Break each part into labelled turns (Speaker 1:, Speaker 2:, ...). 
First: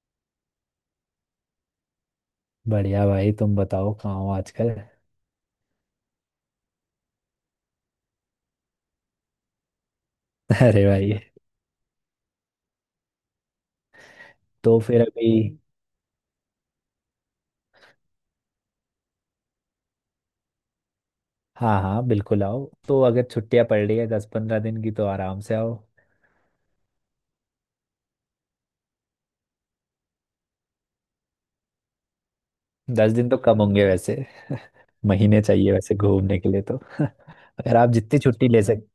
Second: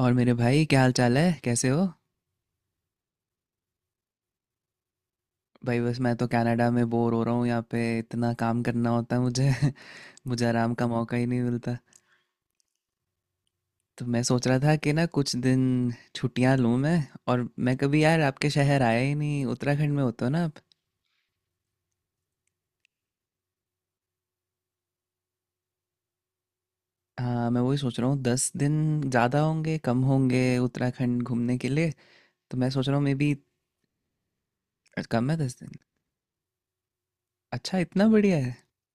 Speaker 1: और मेरे भाई क्या हाल चाल है कैसे हो?
Speaker 2: बढ़िया भाई, तुम बताओ कहाँ हो आजकल।
Speaker 1: भाई बस मैं तो कनाडा में बोर हो रहा हूँ यहाँ पे इतना काम करना होता है मुझे मुझे आराम
Speaker 2: अरे
Speaker 1: का मौका
Speaker 2: भाई।
Speaker 1: ही नहीं मिलता। तो मैं सोच रहा था
Speaker 2: तो
Speaker 1: कि
Speaker 2: फिर
Speaker 1: ना
Speaker 2: अभी।
Speaker 1: कुछ दिन छुट्टियाँ लूँ मैं। और मैं कभी यार आपके शहर आया ही नहीं, उत्तराखंड में होते हो ना आप।
Speaker 2: हाँ हाँ बिल्कुल आओ। तो अगर छुट्टियां पड़ रही है 10-15 दिन की तो आराम से आओ।
Speaker 1: हाँ मैं वही सोच रहा हूँ, 10 दिन ज़्यादा होंगे कम होंगे उत्तराखंड घूमने के लिए। तो मैं सोच रहा हूँ
Speaker 2: दस
Speaker 1: मे
Speaker 2: दिन
Speaker 1: बी
Speaker 2: तो कम होंगे वैसे।
Speaker 1: कम है
Speaker 2: महीने
Speaker 1: 10 दिन।
Speaker 2: चाहिए वैसे घूमने के लिए तो। अगर
Speaker 1: अच्छा
Speaker 2: आप
Speaker 1: इतना
Speaker 2: जितनी
Speaker 1: बढ़िया
Speaker 2: छुट्टी
Speaker 1: है।
Speaker 2: ले सक,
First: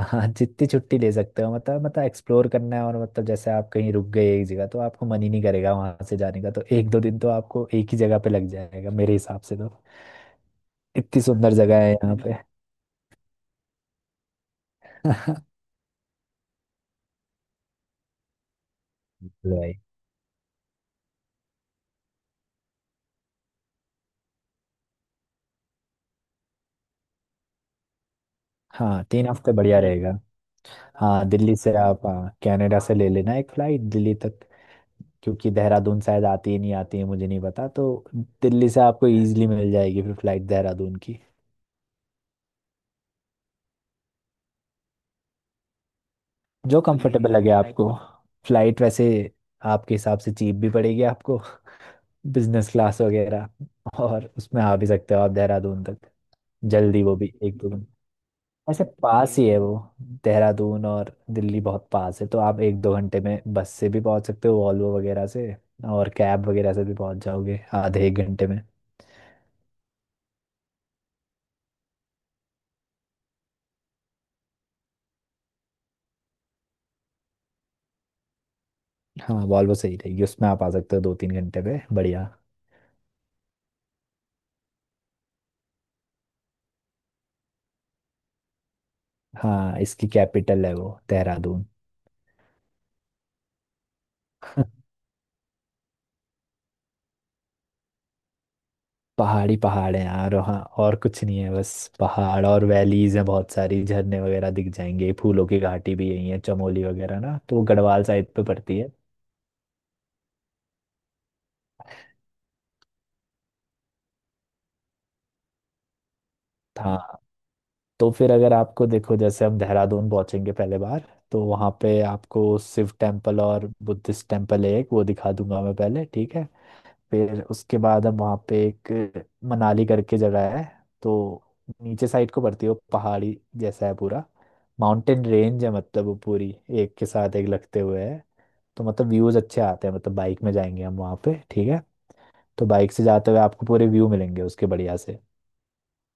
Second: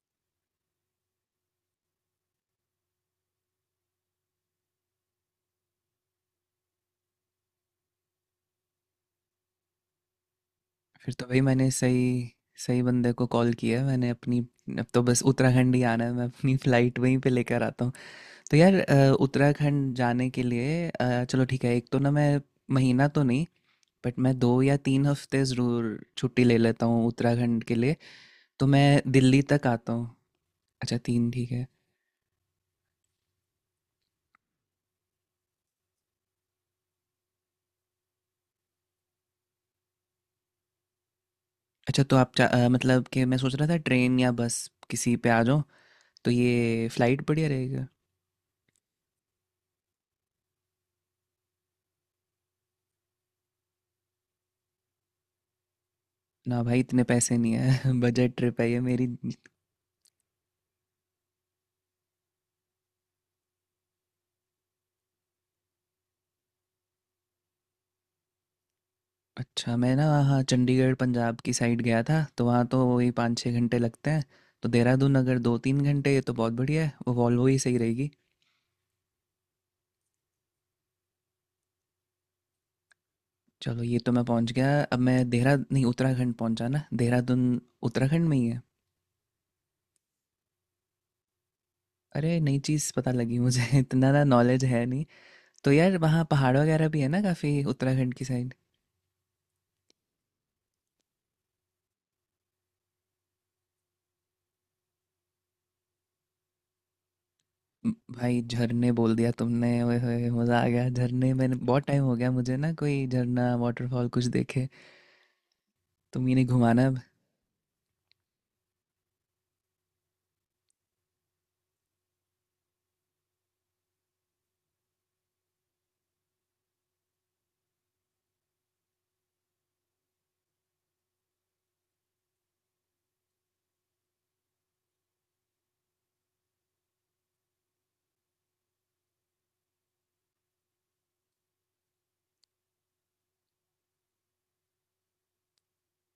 Speaker 2: हाँ जितनी छुट्टी ले सकते हो, मतलब एक्सप्लोर करना है। और मतलब जैसे आप कहीं रुक गए एक जगह तो आपको मन ही नहीं करेगा वहां से जाने का, तो एक दो दिन तो आपको एक ही जगह पे लग जाएगा मेरे हिसाब से तो।
Speaker 1: फिर
Speaker 2: इतनी
Speaker 1: तो भाई
Speaker 2: सुंदर
Speaker 1: मैंने
Speaker 2: जगह है
Speaker 1: सही
Speaker 2: यहाँ पे।
Speaker 1: सही बंदे को कॉल किया है। मैंने अपनी, अब तो बस उत्तराखंड ही आना है, मैं अपनी फ़्लाइट वहीं पे लेकर आता हूँ। तो यार
Speaker 2: भाई।
Speaker 1: उत्तराखंड जाने के लिए चलो ठीक है। एक तो ना मैं महीना तो नहीं बट मैं 2 या 3 हफ्ते ज़रूर छुट्टी ले लेता हूँ उत्तराखंड के लिए। तो मैं
Speaker 2: हाँ, तीन
Speaker 1: दिल्ली
Speaker 2: हफ्ते
Speaker 1: तक
Speaker 2: बढ़िया
Speaker 1: आता हूँ।
Speaker 2: रहेगा।
Speaker 1: अच्छा
Speaker 2: हाँ
Speaker 1: तीन ठीक
Speaker 2: दिल्ली
Speaker 1: है।
Speaker 2: से आप, हाँ, कनाडा से ले लेना एक फ्लाइट दिल्ली तक। क्योंकि देहरादून शायद आती है, नहीं आती है मुझे नहीं पता। तो दिल्ली से आपको इजीली मिल जाएगी फिर फ्लाइट देहरादून की।
Speaker 1: अच्छा तो आप मतलब कि मैं सोच रहा था ट्रेन या बस किसी पे आ जाऊँ। तो
Speaker 2: जो
Speaker 1: ये फ़्लाइट
Speaker 2: कंफर्टेबल
Speaker 1: बढ़िया
Speaker 2: लगे
Speaker 1: रहेगा।
Speaker 2: आपको। फ्लाइट वैसे आपके हिसाब से चीप भी पड़ेगी आपको, बिजनेस क्लास वगैरह, और उसमें आ भी सकते हो आप देहरादून तक
Speaker 1: ना भाई इतने
Speaker 2: जल्दी। वो भी
Speaker 1: पैसे नहीं
Speaker 2: एक दो
Speaker 1: है बजट ट्रिप है ये
Speaker 2: ऐसे
Speaker 1: मेरी।
Speaker 2: पास ही है वो। देहरादून और दिल्ली बहुत पास है, तो आप 1-2 घंटे में बस से भी पहुंच सकते हो, वॉल्वो वगैरह से। और कैब वगैरह से भी पहुंच जाओगे आधे एक घंटे में।
Speaker 1: अच्छा मैं ना वहाँ चंडीगढ़ पंजाब की साइड गया था, तो वहाँ तो वही 5-6 घंटे लगते हैं। तो देहरादून अगर 2-3 घंटे, ये तो बहुत बढ़िया है, वो वॉल्वो ही सही रहेगी।
Speaker 2: हाँ, वॉल्वो सही रहेगी, उसमें आप आ सकते हो 2-3 घंटे में, बढ़िया।
Speaker 1: चलो ये तो मैं पहुँच गया। अब मैं देहरा नहीं, उत्तराखंड पहुँचा ना, देहरादून उत्तराखंड में ही है।
Speaker 2: हाँ, इसकी कैपिटल है वो देहरादून।
Speaker 1: अरे नई चीज़ पता लगी मुझे इतना ना नॉलेज है नहीं। तो यार वहाँ पहाड़ वगैरह भी है ना काफ़ी, उत्तराखंड की साइड।
Speaker 2: पहाड़ी पहाड़ है यार वहाँ, और कुछ नहीं है बस। पहाड़ और वैलीज हैं बहुत सारी, झरने वगैरह दिख जाएंगे। फूलों की घाटी भी यही है, चमोली वगैरह ना, तो वो गढ़वाल साइड
Speaker 1: भाई
Speaker 2: पे पड़ती है।
Speaker 1: झरने बोल दिया तुमने, ओए होए मज़ा आ गया। झरने मैंने बहुत टाइम हो गया, मुझे ना कोई झरना वाटरफॉल कुछ देखे। तुम ही नहीं घुमाना।
Speaker 2: हाँ, तो फिर अगर आपको देखो, जैसे हम देहरादून पहुंचेंगे पहले बार, तो वहाँ पे आपको शिव टेम्पल और बुद्धिस्ट टेम्पल है एक, वो दिखा दूंगा मैं पहले, ठीक है। फिर उसके बाद हम वहाँ पे एक मनाली करके जगह है, तो नीचे साइड को पड़ती है वो, पहाड़ी जैसा है पूरा। माउंटेन रेंज है मतलब वो पूरी, एक के साथ एक लगते हुए है। तो मतलब व्यूज अच्छे आते हैं, मतलब बाइक में जाएंगे हम वहाँ पे, ठीक है। तो बाइक से जाते हुए आपको पूरे व्यू मिलेंगे उसके बढ़िया से।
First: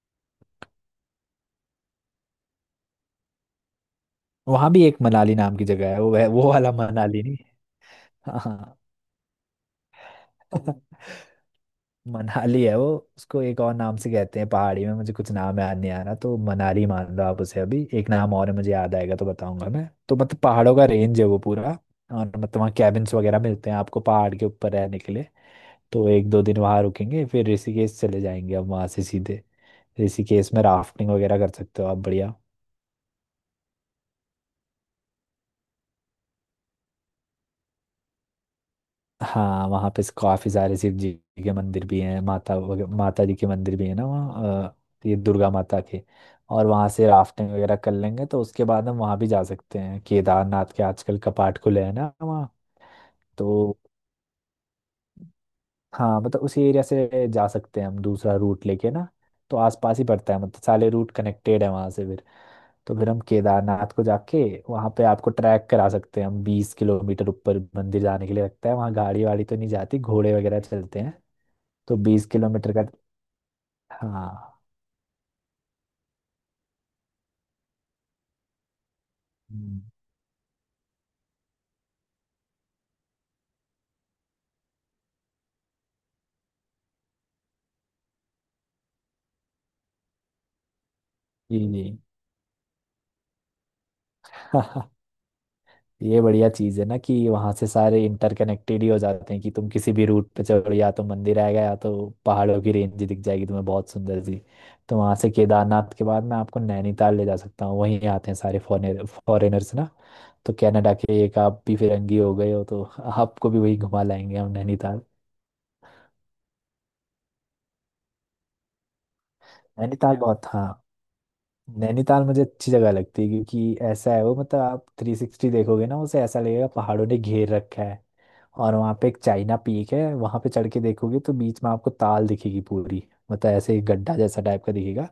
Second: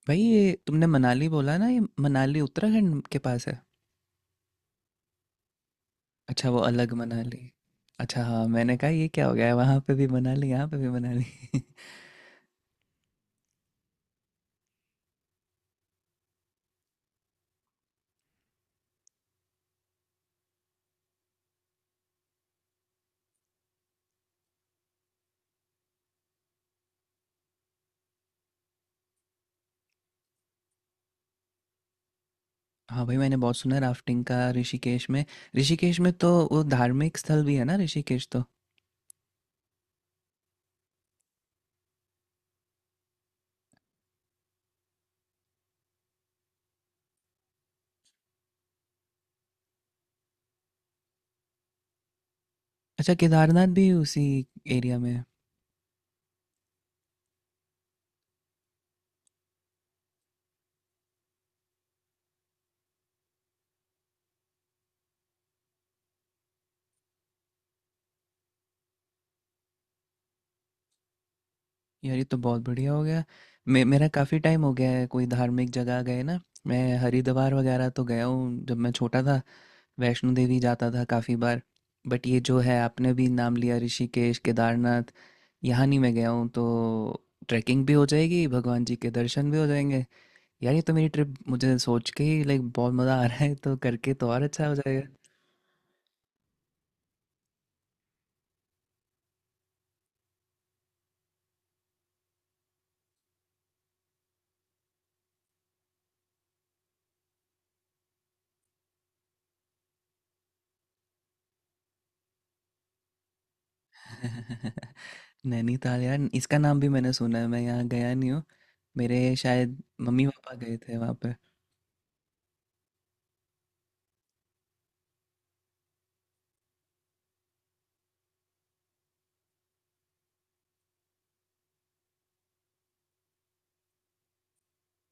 Speaker 1: भाई ये तुमने मनाली बोला ना, ये मनाली उत्तराखंड के पास है?
Speaker 2: वहाँ भी एक मनाली नाम की जगह है, वो
Speaker 1: अच्छा
Speaker 2: वो
Speaker 1: वो
Speaker 2: वाला
Speaker 1: अलग
Speaker 2: मनाली नहीं।
Speaker 1: मनाली। अच्छा हाँ, मैंने
Speaker 2: हाँ।
Speaker 1: कहा ये क्या हो गया है, वहाँ पे भी मनाली यहाँ पे भी मनाली।
Speaker 2: मनाली है वो। उसको एक और नाम से कहते हैं पहाड़ी में, मुझे कुछ नाम याद नहीं आ रहा, तो मनाली मान लो आप उसे अभी, एक नाम और है मुझे याद आएगा तो बताऊंगा मैं। तो मतलब पहाड़ों का रेंज है वो पूरा। और मतलब वहाँ कैबिन्स वगैरह मिलते हैं आपको पहाड़ के ऊपर रहने के लिए। तो एक दो दिन वहाँ रुकेंगे, फिर ऋषिकेश चले जाएंगे अब वहाँ से सीधे। ऋषिकेश में राफ्टिंग वगैरह कर सकते हो आप, बढ़िया।
Speaker 1: हाँ भाई, मैंने बहुत सुना है राफ्टिंग का ऋषिकेश में। ऋषिकेश में तो वो धार्मिक स्थल भी है ना ऋषिकेश तो।
Speaker 2: हाँ, वहाँ पे काफी सारे शिव जी के मंदिर भी हैं, माता माता जी के मंदिर भी है ना वहाँ, ये दुर्गा माता के। और वहाँ से राफ्टिंग वगैरह कर लेंगे, तो उसके बाद हम वहाँ भी जा सकते हैं केदारनाथ के। आजकल कपाट खुले हैं ना वहाँ,
Speaker 1: अच्छा केदारनाथ
Speaker 2: तो
Speaker 1: भी उसी एरिया में है?
Speaker 2: हाँ मतलब उसी एरिया से जा सकते हैं हम दूसरा रूट लेके ना। तो आसपास ही पड़ता है, मतलब सारे रूट कनेक्टेड है वहाँ से फिर। तो फिर हम केदारनाथ को जाके, वहाँ पे आपको ट्रैक करा सकते हैं हम। 20 किलोमीटर ऊपर मंदिर जाने के लिए लगता है, वहाँ गाड़ी वाड़ी तो नहीं जाती, घोड़े वगैरह चलते हैं। तो
Speaker 1: यार ये
Speaker 2: बीस
Speaker 1: तो बहुत
Speaker 2: किलोमीटर का।
Speaker 1: बढ़िया हो गया। मे मेरा काफ़ी
Speaker 2: हाँ।
Speaker 1: टाइम हो गया है कोई धार्मिक जगह गए ना। मैं हरिद्वार वगैरह तो गया हूँ जब मैं छोटा था।
Speaker 2: हम्म।
Speaker 1: वैष्णो देवी जाता था काफ़ी बार। बट ये जो है आपने भी नाम लिया, ऋषिकेश केदारनाथ यहाँ नहीं मैं गया हूँ, तो ट्रैकिंग भी हो जाएगी, भगवान जी के दर्शन भी हो जाएंगे। यार ये तो मेरी ट्रिप
Speaker 2: जी
Speaker 1: मुझे
Speaker 2: जी।
Speaker 1: सोच के ही लाइक बहुत मज़ा आ रहा है, तो करके तो और अच्छा हो जाएगा।
Speaker 2: ये बढ़िया चीज़ है ना कि वहाँ से सारे इंटरकनेक्टेड ही हो जाते हैं, कि तुम किसी भी रूट पे चढ़ो या तो मंदिर आएगा या तो पहाड़ों की रेंज दिख जाएगी तुम्हें, बहुत सुंदर सी। तो वहाँ से केदारनाथ के बाद मैं आपको नैनीताल ले जा सकता हूँ। वहीं आते हैं सारे फॉरेनर फॉरेनर्स ना, तो कनाडा के एक आप भी फिरंगी हो गए हो, तो आपको भी वही घुमा लाएंगे हम, नैनीताल।
Speaker 1: नैनीताल यार, इसका नाम भी मैंने सुना है, मैं यहाँ गया नहीं हूँ। मेरे शायद
Speaker 2: नैनीताल
Speaker 1: मम्मी
Speaker 2: बहुत,
Speaker 1: पापा
Speaker 2: हाँ
Speaker 1: गए थे वहाँ पे।
Speaker 2: नैनीताल मुझे अच्छी जगह लगती है क्योंकि ऐसा है वो, मतलब आप 360 देखोगे ना उसे, ऐसा लगेगा पहाड़ों ने घेर रखा है। और वहाँ पे एक चाइना पीक है, वहाँ पे चढ़ के देखोगे तो बीच में आपको ताल दिखेगी पूरी। मतलब ऐसे एक गड्ढा जैसा टाइप का दिखेगा,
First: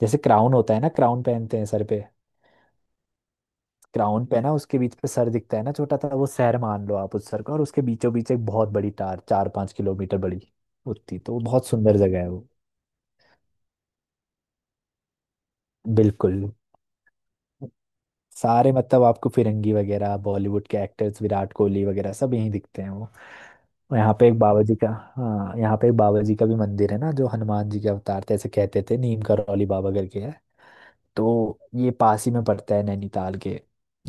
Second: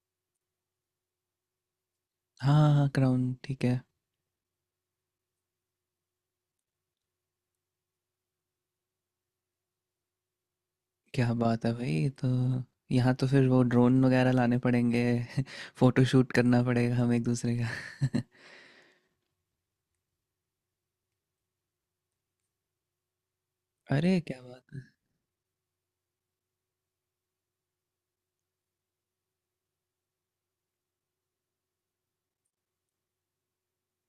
Speaker 2: जैसे क्राउन होता है ना, क्राउन पहनते हैं सर पे।
Speaker 1: हाँ हाँ, क्राउन ठीक है।
Speaker 2: क्राउन पहना उसके बीच पे सर दिखता है ना छोटा सा, वो शहर मान लो आप उस सर का, और उसके बीचों बीच एक बहुत बड़ी टार, 4-5 किलोमीटर बड़ी उतनी,
Speaker 1: क्या
Speaker 2: तो वो
Speaker 1: बात
Speaker 2: बहुत
Speaker 1: है
Speaker 2: सुंदर
Speaker 1: भाई!
Speaker 2: जगह
Speaker 1: तो
Speaker 2: है वो।
Speaker 1: यहाँ तो फिर वो ड्रोन वगैरह लाने पड़ेंगे फोटो शूट
Speaker 2: बिल्कुल,
Speaker 1: करना पड़ेगा हम एक दूसरे का।
Speaker 2: सारे मतलब आपको फिरंगी वगैरह, बॉलीवुड के एक्टर्स विराट कोहली वगैरह सब यहीं दिखते हैं वो। और यहाँ
Speaker 1: अरे
Speaker 2: पे एक
Speaker 1: क्या
Speaker 2: बाबा
Speaker 1: बात
Speaker 2: जी
Speaker 1: है!
Speaker 2: का, हाँ यहाँ पे एक बाबा जी का भी मंदिर है ना, जो हनुमान जी के अवतार थे ऐसे कहते थे, नीम करौली बाबा करके है। तो ये पास ही में पड़ता है नैनीताल के,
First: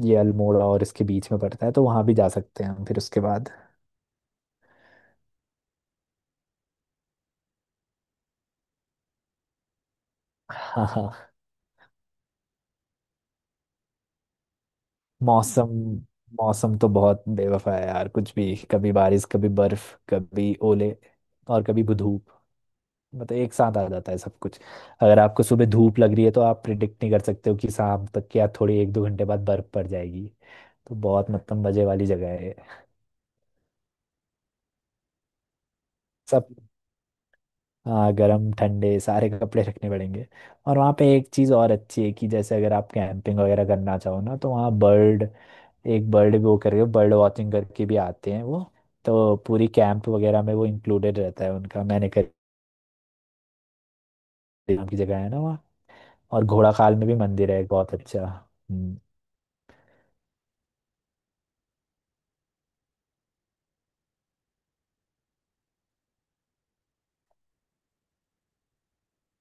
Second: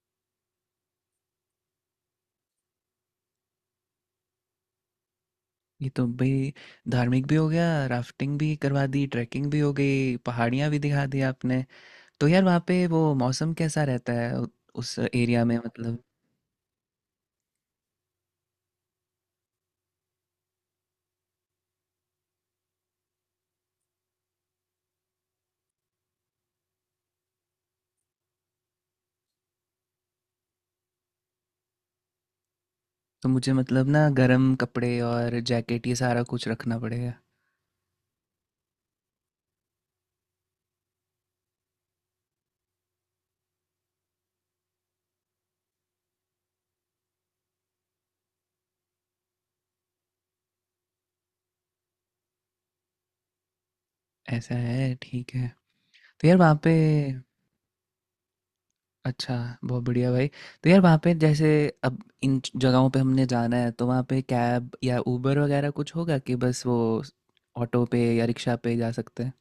Speaker 2: ये अल्मोड़ा और इसके बीच में पड़ता है, तो वहाँ भी जा सकते हैं हम फिर उसके बाद।
Speaker 1: ये तो भाई धार्मिक भी हो गया, राफ्टिंग भी करवा दी, ट्रैकिंग भी हो गई, पहाड़ियाँ भी
Speaker 2: हाँ
Speaker 1: दिखा दी
Speaker 2: हाँ।
Speaker 1: आपने। तो यार वहाँ पे वो मौसम कैसा रहता है उस एरिया में
Speaker 2: मौसम,
Speaker 1: मतलब?
Speaker 2: मौसम तो बहुत बेवफा है यार, कुछ भी, कभी बारिश कभी बर्फ कभी ओले और कभी धूप। मतलब एक साथ आ जाता है सब कुछ। अगर आपको सुबह धूप लग रही है तो आप प्रिडिक्ट नहीं कर सकते हो कि शाम तक या थोड़ी 1-2 घंटे बाद बर्फ पड़ जाएगी। तो बहुत मतलब मजे वाली जगह है ये।
Speaker 1: तो मुझे मतलब ना गर्म कपड़े और जैकेट ये सारा कुछ
Speaker 2: सब,
Speaker 1: रखना पड़ेगा।
Speaker 2: हाँ गर्म ठंडे सारे कपड़े रखने पड़ेंगे। और वहाँ पे एक चीज़ और अच्छी है कि जैसे अगर आप कैंपिंग वगैरह करना चाहो ना, तो वहाँ बर्ड, एक बर्ड वो करके बर्ड वॉचिंग करके भी आते हैं वो। तो पूरी कैंप वगैरह में वो इंक्लूडेड रहता है उनका, मैंने
Speaker 1: ऐसा
Speaker 2: नाम
Speaker 1: है,
Speaker 2: की जगह है
Speaker 1: ठीक
Speaker 2: ना
Speaker 1: है।
Speaker 2: वहाँ।
Speaker 1: तो यार
Speaker 2: और
Speaker 1: वहाँ पे,
Speaker 2: घोड़ाखाल में भी मंदिर है एक बहुत अच्छा। हम्म।
Speaker 1: अच्छा बहुत बढ़िया भाई। तो यार वहाँ पे जैसे अब इन जगहों पे हमने जाना है, तो वहाँ पे कैब या उबर वगैरह कुछ होगा कि बस वो ऑटो पे या रिक्शा पे जा सकते हैं?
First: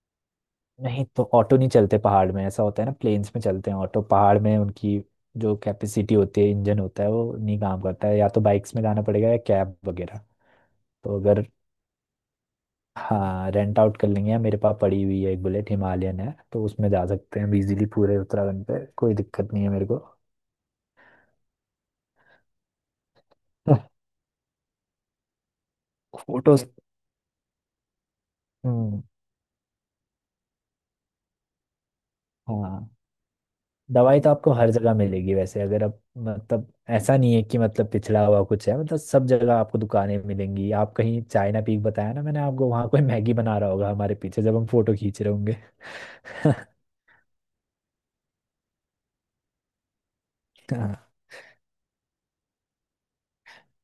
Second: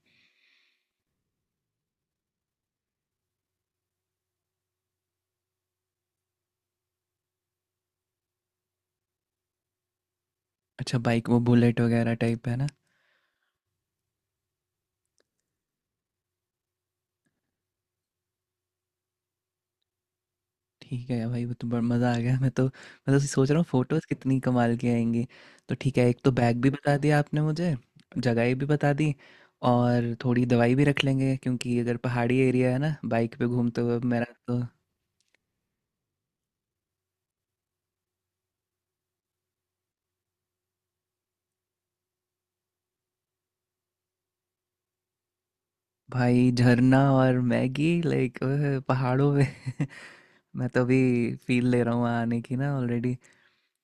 Speaker 2: नहीं तो ऑटो नहीं चलते पहाड़ में, ऐसा होता है ना प्लेन्स में चलते हैं ऑटो, पहाड़ में उनकी जो कैपेसिटी होती है, इंजन होता है वो नहीं काम करता है, या तो बाइक्स में जाना पड़ेगा या कैब वगैरह।
Speaker 1: अच्छा
Speaker 2: तो
Speaker 1: बाइक वो
Speaker 2: अगर,
Speaker 1: बुलेट वगैरह टाइप है ना।
Speaker 2: हाँ रेंट आउट कर लेंगे, या मेरे पास पड़ी हुई है एक बुलेट, हिमालयन है, तो उसमें जा सकते हैं इजीली पूरे उत्तराखंड पे, कोई दिक्कत नहीं है मेरे को।
Speaker 1: ठीक है भाई वो तो बड़ा मज़ा आ गया। मैं तो सोच रहा हूँ फोटोज़ कितनी कमाल की आएंगी। तो ठीक है, एक तो बैग
Speaker 2: फोटोज।
Speaker 1: भी बता दिया आपने मुझे, जगह भी बता
Speaker 2: हम्म।
Speaker 1: दी। और थोड़ी दवाई भी रख लेंगे, क्योंकि अगर पहाड़ी एरिया है
Speaker 2: हाँ
Speaker 1: ना बाइक पे घूमते हुए
Speaker 2: दवाई तो
Speaker 1: मेरा
Speaker 2: आपको
Speaker 1: तो।
Speaker 2: हर जगह मिलेगी वैसे, अगर आप, मतलब ऐसा नहीं है कि मतलब पिछड़ा हुआ कुछ है, मतलब सब जगह आपको दुकानें मिलेंगी। आप कहीं, चाइना पीक बताया ना मैंने आपको, वहाँ कोई मैगी बना रहा होगा हमारे पीछे जब हम फोटो खींच रहे होंगे।
Speaker 1: भाई झरना और मैगी, लाइक पहाड़ों में! मैं तो
Speaker 2: हाँ,
Speaker 1: अभी फील ले रहा हूँ वहाँ आने की ना ऑलरेडी।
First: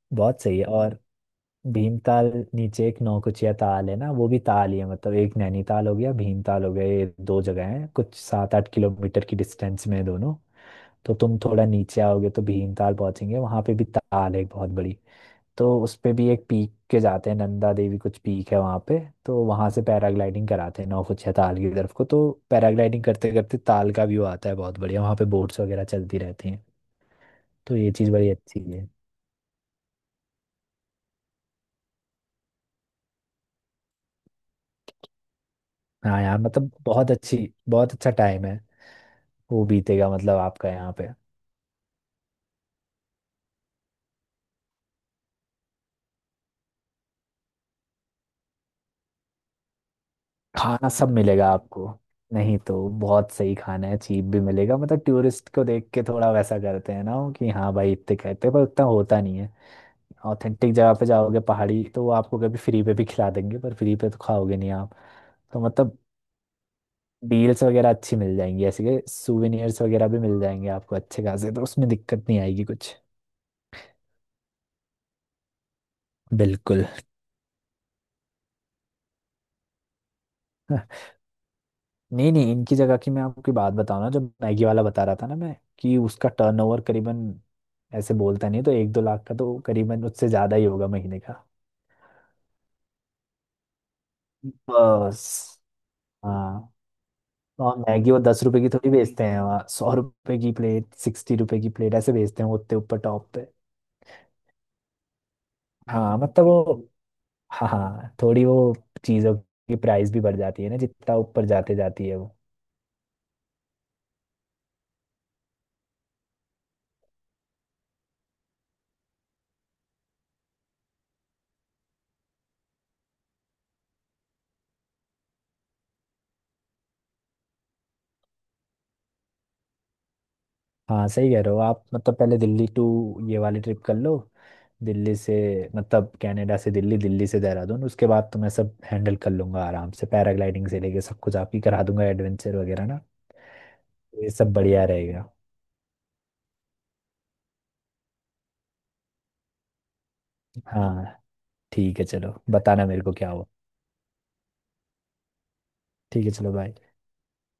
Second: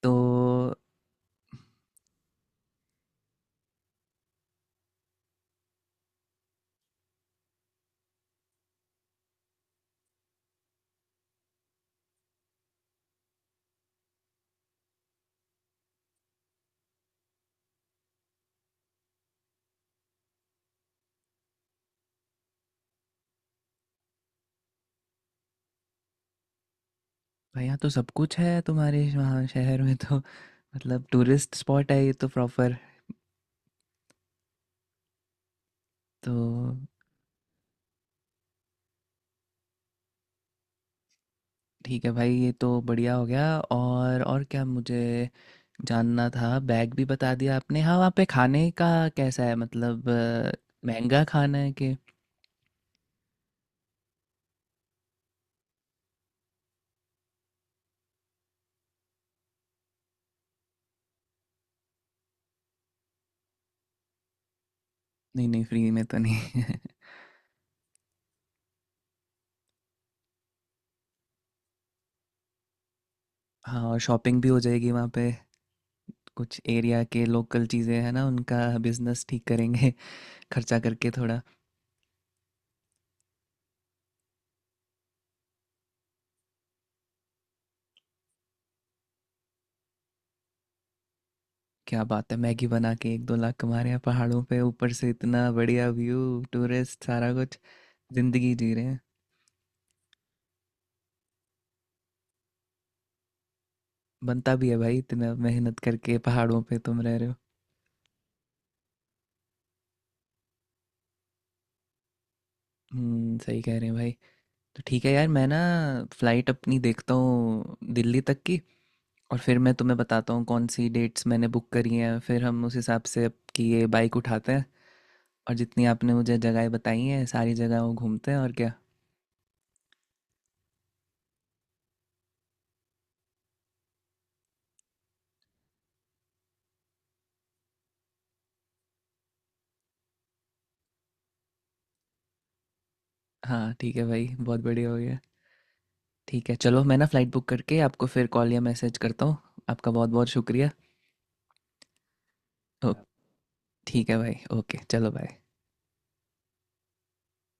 Speaker 1: तो
Speaker 2: बहुत सही है। और भीमताल, नीचे एक नौकुचिया ताल है ना, वो भी ताल ही है, मतलब एक नैनीताल हो गया, भीमताल हो गया, ये दो जगह हैं कुछ 7-8 किलोमीटर की डिस्टेंस में है दोनों। तो तुम थोड़ा नीचे आओगे तो भीमताल पहुंचेंगे, वहां पे भी ताल है एक बहुत बड़ी। तो उस पे भी एक पीक के जाते हैं, नंदा देवी कुछ पीक है वहाँ पे। तो वहाँ से पैराग्लाइडिंग कराते हैं नौकुचिया ताल की तरफ को, तो पैराग्लाइडिंग करते करते ताल का व्यू आता है बहुत बढ़िया। वहाँ पे बोट्स वगैरह चलती रहती हैं।
Speaker 1: भाई
Speaker 2: तो
Speaker 1: यहाँ तो
Speaker 2: ये
Speaker 1: सब
Speaker 2: चीज़ बड़ी
Speaker 1: कुछ
Speaker 2: अच्छी
Speaker 1: है
Speaker 2: है।
Speaker 1: तुम्हारे वहाँ शहर में तो मतलब टूरिस्ट स्पॉट है ये तो प्रॉपर।
Speaker 2: हाँ
Speaker 1: तो
Speaker 2: यार मतलब बहुत अच्छी, बहुत अच्छा टाइम है वो बीतेगा मतलब आपका यहाँ पे।
Speaker 1: ठीक है भाई, ये तो बढ़िया हो गया। और क्या मुझे जानना था, बैग भी बता दिया आपने। हाँ वहाँ पे खाने का कैसा है, मतलब
Speaker 2: खाना सब
Speaker 1: महंगा
Speaker 2: मिलेगा
Speaker 1: खाना है
Speaker 2: आपको,
Speaker 1: कि?
Speaker 2: नहीं तो बहुत सही खाना है, चीप भी मिलेगा, मतलब टूरिस्ट को देख के थोड़ा वैसा करते हैं ना वो कि हाँ भाई इतने कहते हैं, पर उतना होता नहीं है। ऑथेंटिक जगह पे जाओगे पहाड़ी, तो वो आपको कभी फ्री पे भी खिला देंगे, पर फ्री पे तो खाओगे नहीं आप।
Speaker 1: नहीं
Speaker 2: तो
Speaker 1: नहीं, फ्री
Speaker 2: मतलब
Speaker 1: में तो नहीं
Speaker 2: डील्स वगैरह अच्छी मिल जाएंगी, ऐसे के सुवेनियर्स वगैरह भी मिल जाएंगे आपको अच्छे खासे, तो उसमें दिक्कत नहीं आएगी कुछ।
Speaker 1: हाँ और शॉपिंग भी हो जाएगी वहाँ पे, कुछ
Speaker 2: बिल्कुल।
Speaker 1: एरिया के लोकल चीज़ें हैं ना उनका बिजनेस ठीक करेंगे, खर्चा करके थोड़ा।
Speaker 2: नहीं नहीं, इनकी जगह की मैं आपकी बात बताऊं ना, जो मैगी वाला बता रहा था ना मैं, कि उसका टर्नओवर करीबन, ऐसे बोलता नहीं, तो 1-2 लाख का तो करीबन, उससे ज्यादा ही होगा महीने का।
Speaker 1: क्या बात है! मैगी बना के 1-2 लाख कमा रहे हैं पहाड़ों पे, ऊपर से इतना
Speaker 2: बस।
Speaker 1: बढ़िया व्यू,
Speaker 2: हाँ,
Speaker 1: टूरिस्ट, सारा कुछ,
Speaker 2: और मैगी वो दस
Speaker 1: जिंदगी
Speaker 2: रुपए की
Speaker 1: जी रहे
Speaker 2: थोड़ी
Speaker 1: हैं।
Speaker 2: बेचते हैं वहाँ, 100 रुपए की प्लेट, 60 रुपए की प्लेट ऐसे बेचते हैं वो उतने ऊपर टॉप पे।
Speaker 1: बनता भी है भाई, इतना मेहनत करके
Speaker 2: हाँ मतलब
Speaker 1: पहाड़ों पे
Speaker 2: वो,
Speaker 1: तुम रह रहे हो।
Speaker 2: हाँ हाँ थोड़ी वो चीज़ों की प्राइस भी बढ़ जाती है ना जितना ऊपर जाते जाती है वो।
Speaker 1: सही कह रहे हैं भाई। तो ठीक है यार, मैं ना फ्लाइट अपनी देखता हूँ दिल्ली तक की, और फिर मैं तुम्हें बताता हूँ कौन सी डेट्स मैंने बुक करी हैं, फिर हम उस हिसाब से आपकी ये बाइक उठाते हैं। और जितनी आपने मुझे जगहें बताई हैं सारी जगहों घूमते हैं और क्या।
Speaker 2: हाँ सही कह रहे हो आप, मतलब पहले दिल्ली टू, ये वाली ट्रिप कर लो। दिल्ली से, मतलब कनाडा से दिल्ली, दिल्ली से देहरादून, उसके बाद तो मैं सब हैंडल कर लूंगा आराम से, पैराग्लाइडिंग से लेके सब कुछ आप ही करा दूंगा एडवेंचर वगैरह ना।
Speaker 1: हाँ ठीक है भाई,
Speaker 2: ये सब
Speaker 1: बहुत
Speaker 2: बढ़िया
Speaker 1: बढ़िया हो गया।
Speaker 2: रहेगा।
Speaker 1: ठीक है चलो, मैं ना फ़्लाइट बुक करके आपको फिर कॉल या मैसेज करता हूँ। आपका बहुत बहुत शुक्रिया।
Speaker 2: हाँ ठीक है चलो, बताना
Speaker 1: ओ
Speaker 2: मेरे को क्या हुआ।
Speaker 1: ठीक है भाई, ओके चलो बाय।
Speaker 2: ठीक है चलो बाय।